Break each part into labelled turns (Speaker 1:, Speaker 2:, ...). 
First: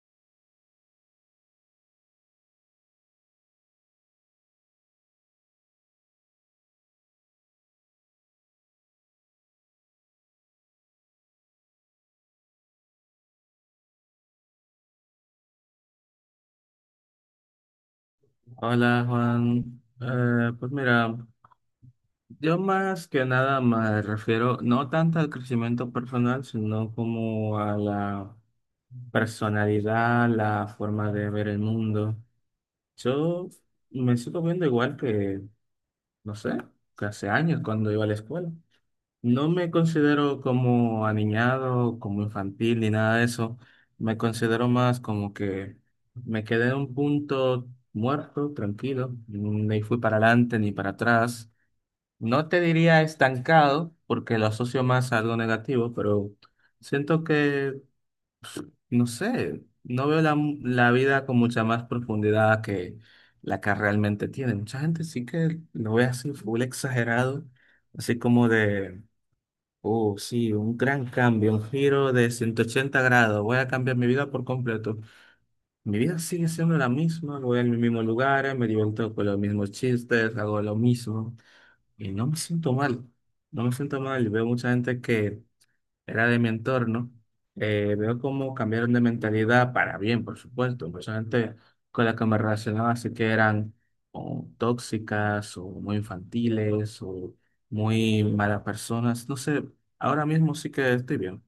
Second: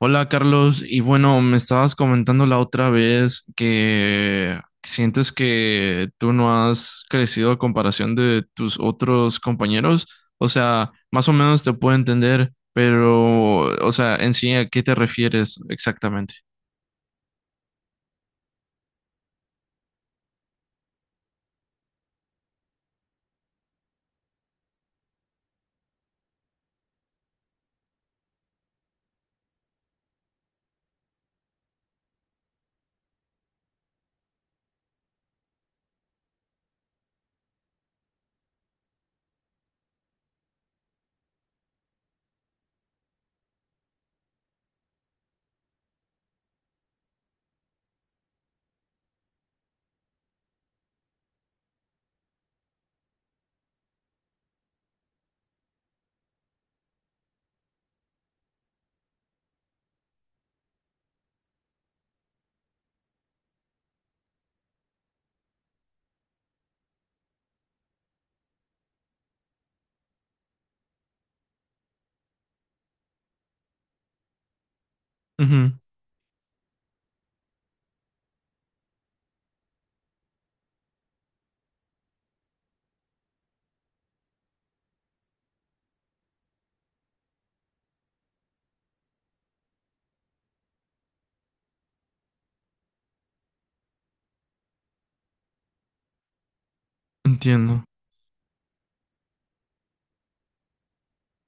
Speaker 1: Hola Carlos, y bueno, me estabas comentando la otra vez que sientes que tú no has crecido a comparación de tus otros compañeros. O sea, más o menos te puedo entender, pero, o sea, en sí, ¿a qué te refieres exactamente?
Speaker 2: Hola Juan. Pues mira, yo más que nada me refiero no tanto al crecimiento personal, sino como a la personalidad, la forma de ver el mundo. Yo me sigo viendo igual que, no sé, que hace años cuando iba a la escuela. No me considero como aniñado, como infantil, ni nada de eso. Me considero más como que me quedé en un punto muerto, tranquilo. Ni fui para adelante ni para atrás. No te diría estancado, porque lo asocio más a algo negativo, pero siento que, no sé, no veo la, la vida con mucha más profundidad que la que realmente tiene. Mucha gente sí que lo ve así, full exagerado, así como de: oh, sí, un gran cambio, un giro de 180 grados. Voy a cambiar mi vida por completo.
Speaker 1: Ujú,
Speaker 2: Mi vida sigue siendo la misma, voy al mismo lugar, me divierto con los mismos chistes, hago lo mismo y no me siento mal. No me siento mal. Veo mucha gente que era de mi entorno, veo cómo cambiaron de mentalidad para bien, por supuesto. Pues son gente con la que me relacionaba, así que eran o tóxicas o muy infantiles o
Speaker 1: entiendo.
Speaker 2: muy malas personas. No sé, ahora mismo sí que estoy bien.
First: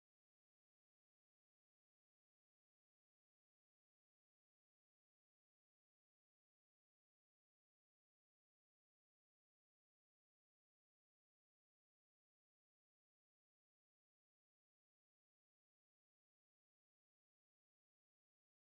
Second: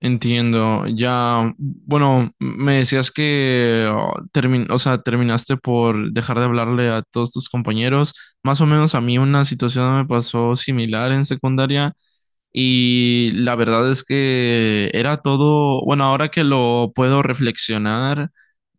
Speaker 1: Entiendo, ya, bueno, me decías que oh, o sea, terminaste por dejar de hablarle a todos tus compañeros. Más o menos a mí una situación me pasó similar en secundaria y la verdad es que era todo, bueno, ahora que lo puedo reflexionar,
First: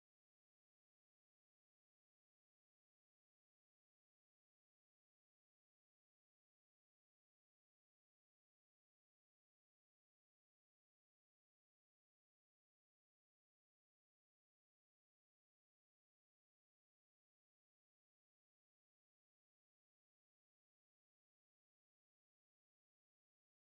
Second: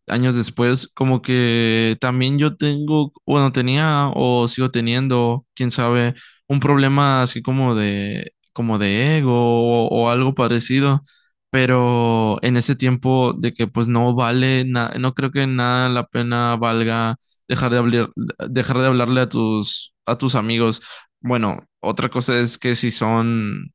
Speaker 1: años después, como que también yo tengo, bueno, tenía o sigo teniendo, quién sabe, un problema así como de, ego o algo parecido, pero en ese tiempo de que pues no vale, no creo que nada la pena valga dejar de hablar, dejar de hablarle a tus, amigos. Bueno, otra cosa es que si son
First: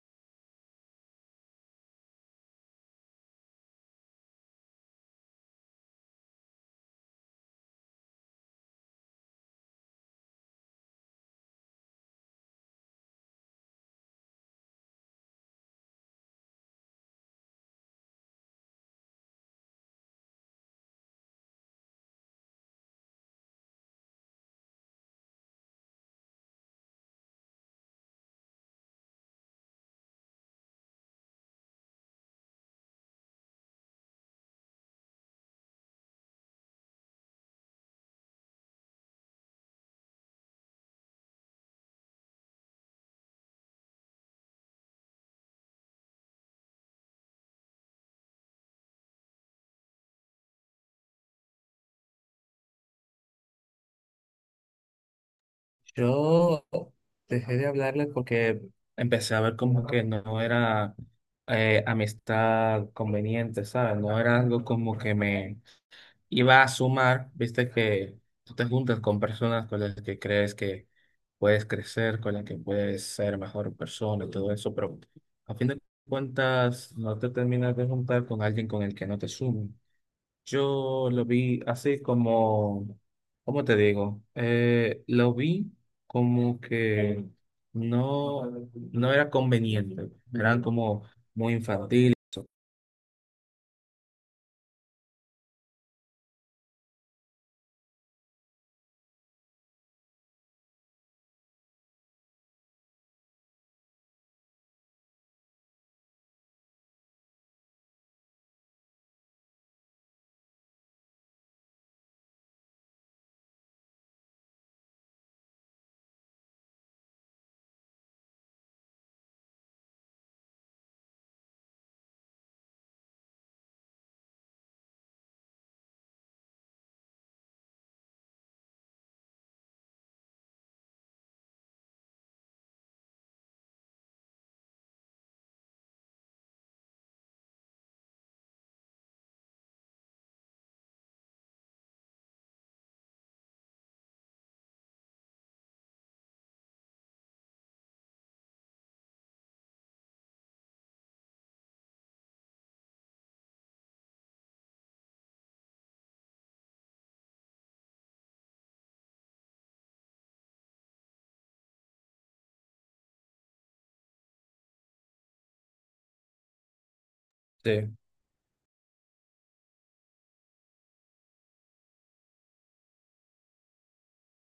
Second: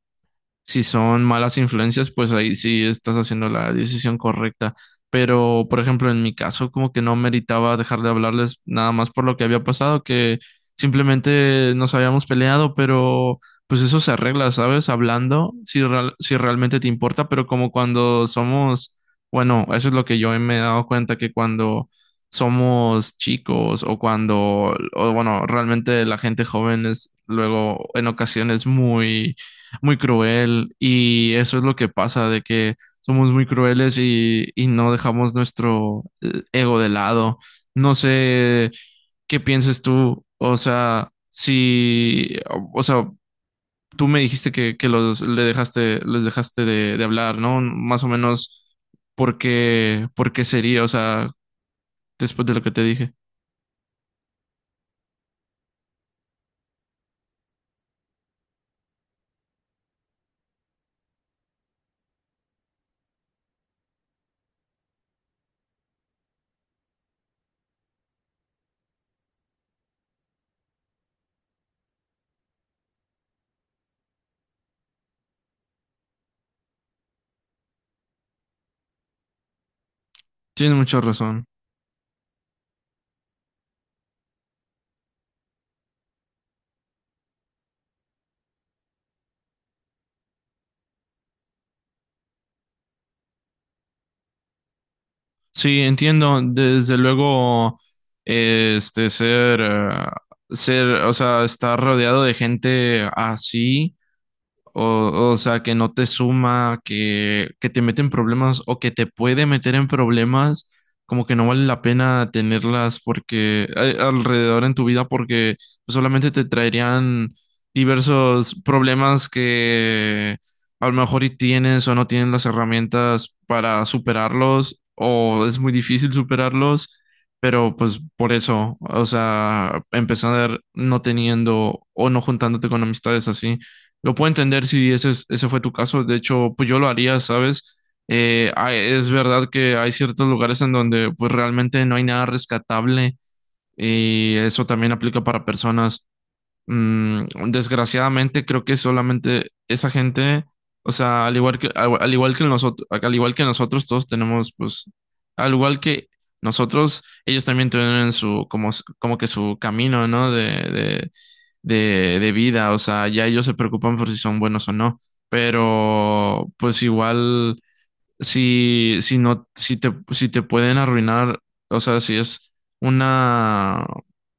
Speaker 1: si son malas influencias, pues ahí sí estás haciendo la decisión correcta. Pero, por ejemplo, en mi caso, como que no meritaba dejar de hablarles nada más por lo que había pasado, que simplemente nos habíamos peleado, pero pues eso se arregla, ¿sabes? Hablando, si realmente te importa, pero como cuando somos, bueno, eso es lo que yo me he dado cuenta, que cuando somos chicos o cuando, o bueno, realmente la gente joven es luego en ocasiones muy muy cruel y eso es lo que pasa, de que somos muy crueles y no dejamos nuestro ego de lado. No sé qué pienses tú, o sea, si, o sea, tú me dijiste que les dejaste de hablar, ¿no? Más o menos, ¿por qué sería? O sea, después de lo que te dije.
Speaker 2: Yo dejé de hablarle porque empecé a ver como que no era amistad conveniente, ¿sabes? No era algo como que me, iba a sumar, viste que tú te juntas con personas con las que crees que puedes crecer, con las que puedes ser mejor persona y todo eso, pero a fin de cuentas no te terminas de juntar con alguien con el que no te sume.
Speaker 1: Tienes mucha
Speaker 2: Yo lo
Speaker 1: razón.
Speaker 2: vi así como, ¿cómo te digo? Lo vi como que no, no era conveniente, eran como muy infantiles.
Speaker 1: Sí, entiendo. Desde luego, este, ser, o sea, estar rodeado de gente así. O sea, que no te suma, que te mete en problemas o que te puede meter en problemas, como que no vale la pena tenerlas porque alrededor en tu vida porque solamente te traerían diversos problemas que a lo mejor y tienes o no tienes las herramientas para superarlos o es muy difícil superarlos, pero pues por eso, o sea, empezar no teniendo o no juntándote con amistades así. Lo puedo entender si ese fue tu caso. De hecho, pues yo lo haría, ¿sabes? Es verdad que hay ciertos lugares en donde pues realmente no hay nada rescatable y eso también aplica para personas. Mm, desgraciadamente creo que solamente esa gente, o sea, al igual que nosotros todos tenemos pues al igual que nosotros, ellos también tienen su como que su camino, ¿no? De de vida, o sea, ya ellos se preocupan por si son buenos o no, pero pues igual
Speaker 2: Sí,
Speaker 1: si no, si te pueden arruinar, o sea, una,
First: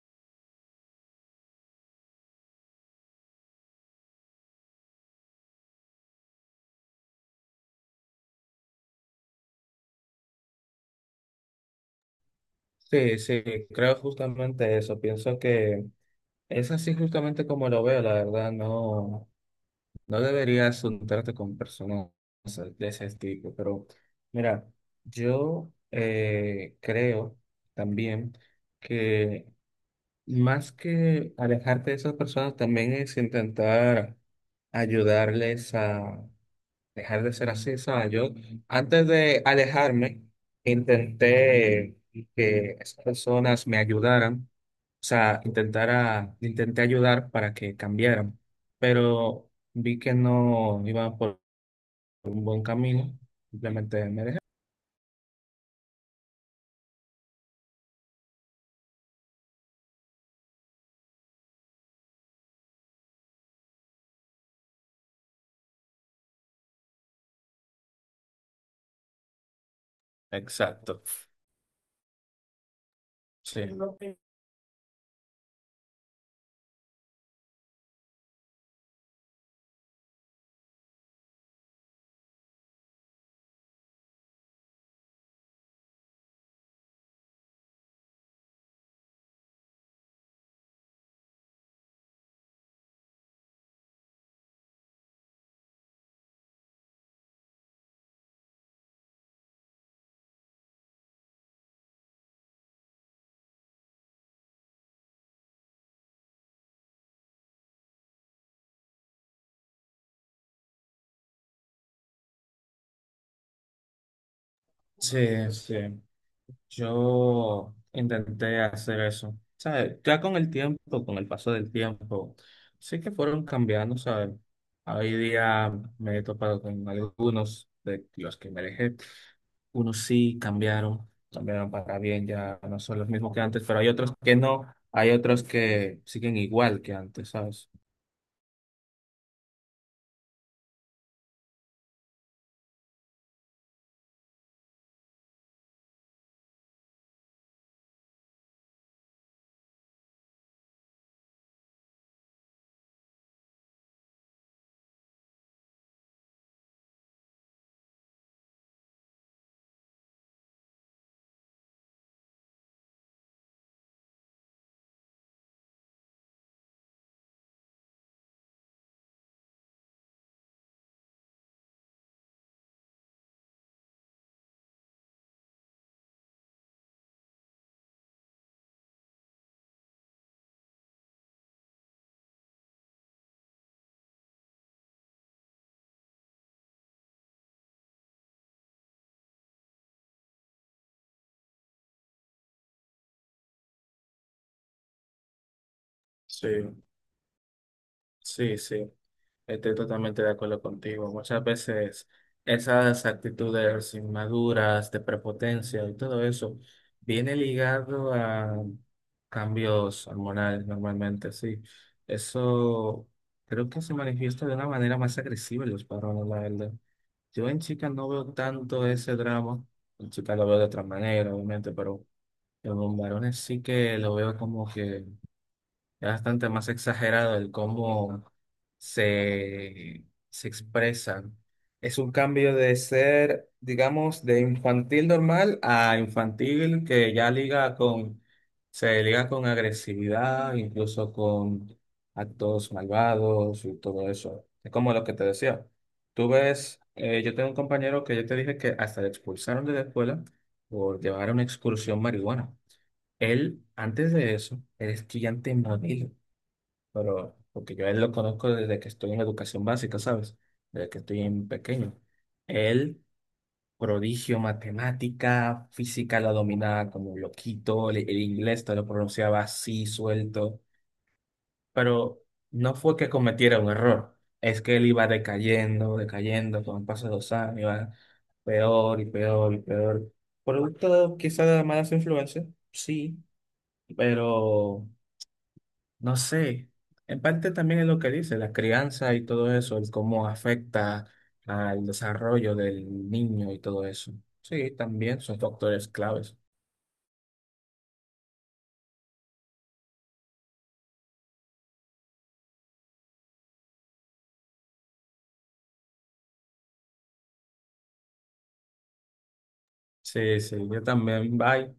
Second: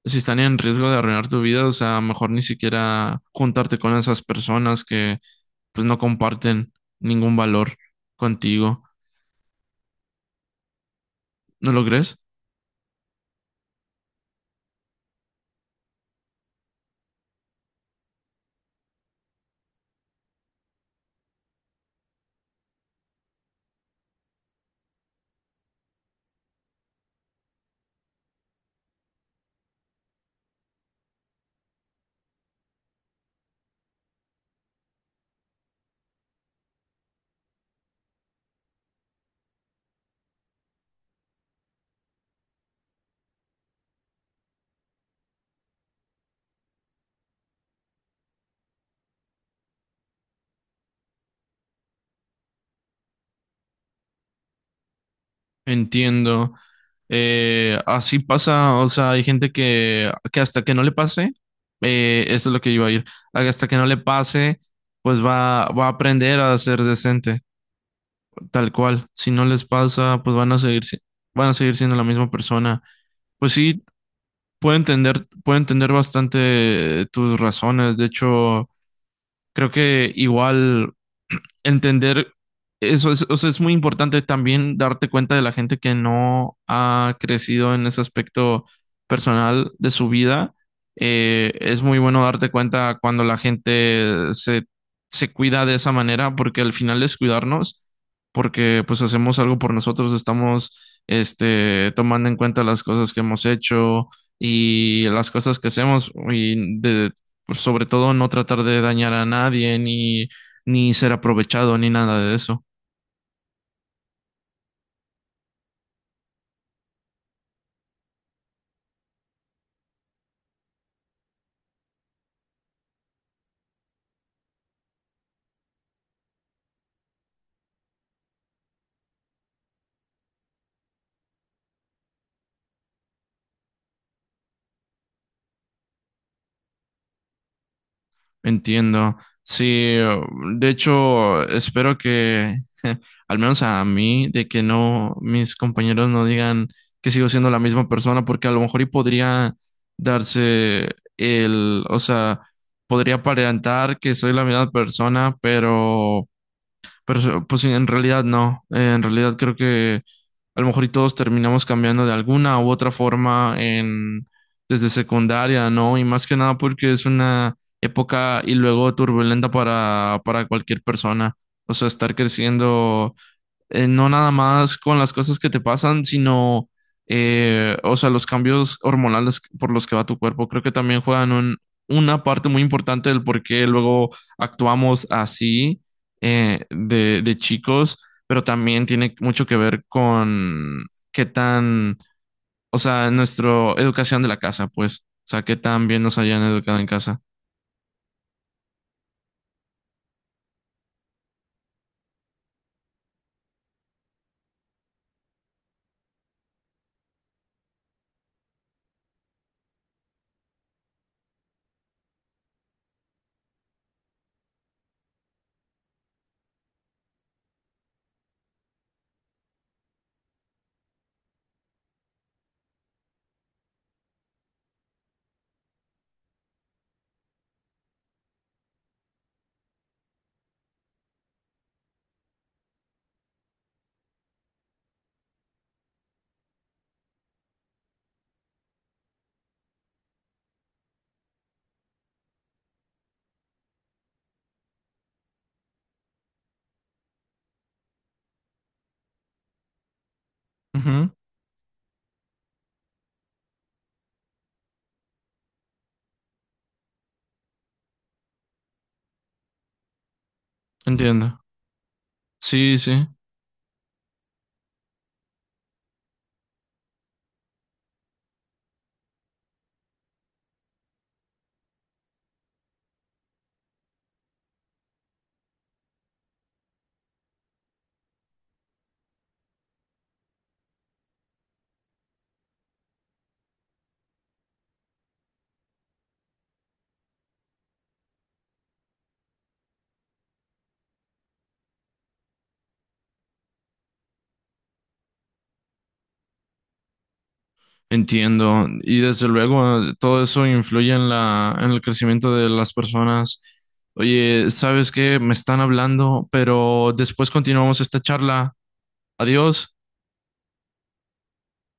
Speaker 1: si están en riesgo de arruinar tu vida, o sea, mejor ni siquiera juntarte con esas personas que pues no comparten ningún valor contigo. ¿No lo crees?
Speaker 2: sí, sí, creo justamente eso. Pienso que Es así justamente como lo veo, la verdad. No, no deberías juntarte con personas de ese tipo, pero mira, yo creo también que más que alejarte de esas personas, también es intentar ayudarles a dejar de ser así, ¿sabes? Yo antes de alejarme, intenté que esas personas me ayudaran, o sea, intenté ayudar para que cambiaran, pero vi que no iba por un buen camino, simplemente me dejé.
Speaker 1: Entiendo. Así pasa, o sea, hay gente que hasta que no le pase, eso es lo que iba a ir, hasta que no le pase, pues va a aprender a ser decente. Tal cual, si no les pasa, pues van a seguir,
Speaker 2: Exacto,
Speaker 1: van a seguir siendo la misma persona. Pues
Speaker 2: sí,
Speaker 1: sí, puedo entender bastante tus razones. De hecho, creo que igual entender eso es, o sea, es muy importante también darte cuenta de la gente que no ha crecido en ese aspecto personal de su vida. Es muy bueno darte cuenta cuando la gente se cuida de esa manera, porque al final es cuidarnos, porque pues hacemos algo por nosotros, estamos este, tomando en cuenta las cosas que hemos hecho y las cosas que hacemos pues, sobre todo no tratar de dañar a nadie ni ser aprovechado ni nada de eso.
Speaker 2: sí, sí. Yo intenté hacer eso, ¿sabes? Ya con el tiempo, con el paso del tiempo, sí que fueron cambiando, ¿sabes? Hoy día me he topado con algunos de los que me alejé. Unos sí cambiaron, cambiaron para bien, ya no son los mismos que antes, pero hay otros que no, hay otros que siguen igual que antes, ¿sabes?
Speaker 1: Entiendo. Sí, de hecho, espero que, al menos a mí, de que no, mis compañeros no digan que sigo siendo la misma persona, porque a lo mejor y podría darse o sea, podría aparentar que soy la misma persona, pero pues sí, en realidad no. En realidad creo que a lo mejor y todos terminamos cambiando de alguna u otra forma en desde secundaria, ¿no? Y más que nada porque es una época y luego turbulenta para cualquier persona. O sea, estar creciendo no nada más con las cosas que te pasan, sino, o sea, los cambios hormonales por los que va tu cuerpo. Creo que también juegan una parte muy importante del por qué luego actuamos así de chicos, pero también tiene mucho que ver con qué tan, o sea, nuestra educación de la casa, pues, o sea, qué tan bien nos hayan
Speaker 2: Sí.
Speaker 1: educado en casa.
Speaker 2: Sí, sí, estoy totalmente de acuerdo contigo. Muchas veces esas actitudes inmaduras, de prepotencia y todo eso, viene ligado a cambios hormonales normalmente, sí. Eso creo que se manifiesta de una manera más agresiva en los varones, la verdad. Yo en chicas no veo tanto ese drama, en chicas lo veo de otra manera, obviamente, pero en los varones sí que lo veo como que... Es bastante más exagerado el cómo se, se expresan. Es un cambio de ser, digamos, de infantil normal a infantil que ya liga con, se liga con agresividad, incluso con actos malvados y todo eso. Es como lo que te decía. Tú ves, yo tengo un compañero que yo te dije que hasta le expulsaron de la escuela por
Speaker 1: Ujú,
Speaker 2: llevar a una excursión marihuana. Él, antes de eso, era estudiante modelo, pero porque yo a él lo conozco desde que estoy en educación básica, ¿sabes? Desde que estoy
Speaker 1: entiendo.
Speaker 2: en pequeño.
Speaker 1: Sí,
Speaker 2: Él,
Speaker 1: sí.
Speaker 2: prodigio, matemática, física la dominaba como loquito, el inglés te lo pronunciaba así, suelto, pero no fue que cometiera un error, es que él iba decayendo, decayendo, con el paso de los años, iba peor y peor y peor. Producto quizá de malas influencias, sí, pero... No sé, en parte también es lo que dice, la crianza y todo eso, el cómo afecta al desarrollo del niño y todo eso. Sí, también son factores claves.
Speaker 1: Entiendo. Y desde luego todo eso influye en el crecimiento de las personas. Oye, ¿sabes qué? Me están hablando, pero después continuamos esta charla. Adiós.
Speaker 2: Sí, sí, yo también, bye.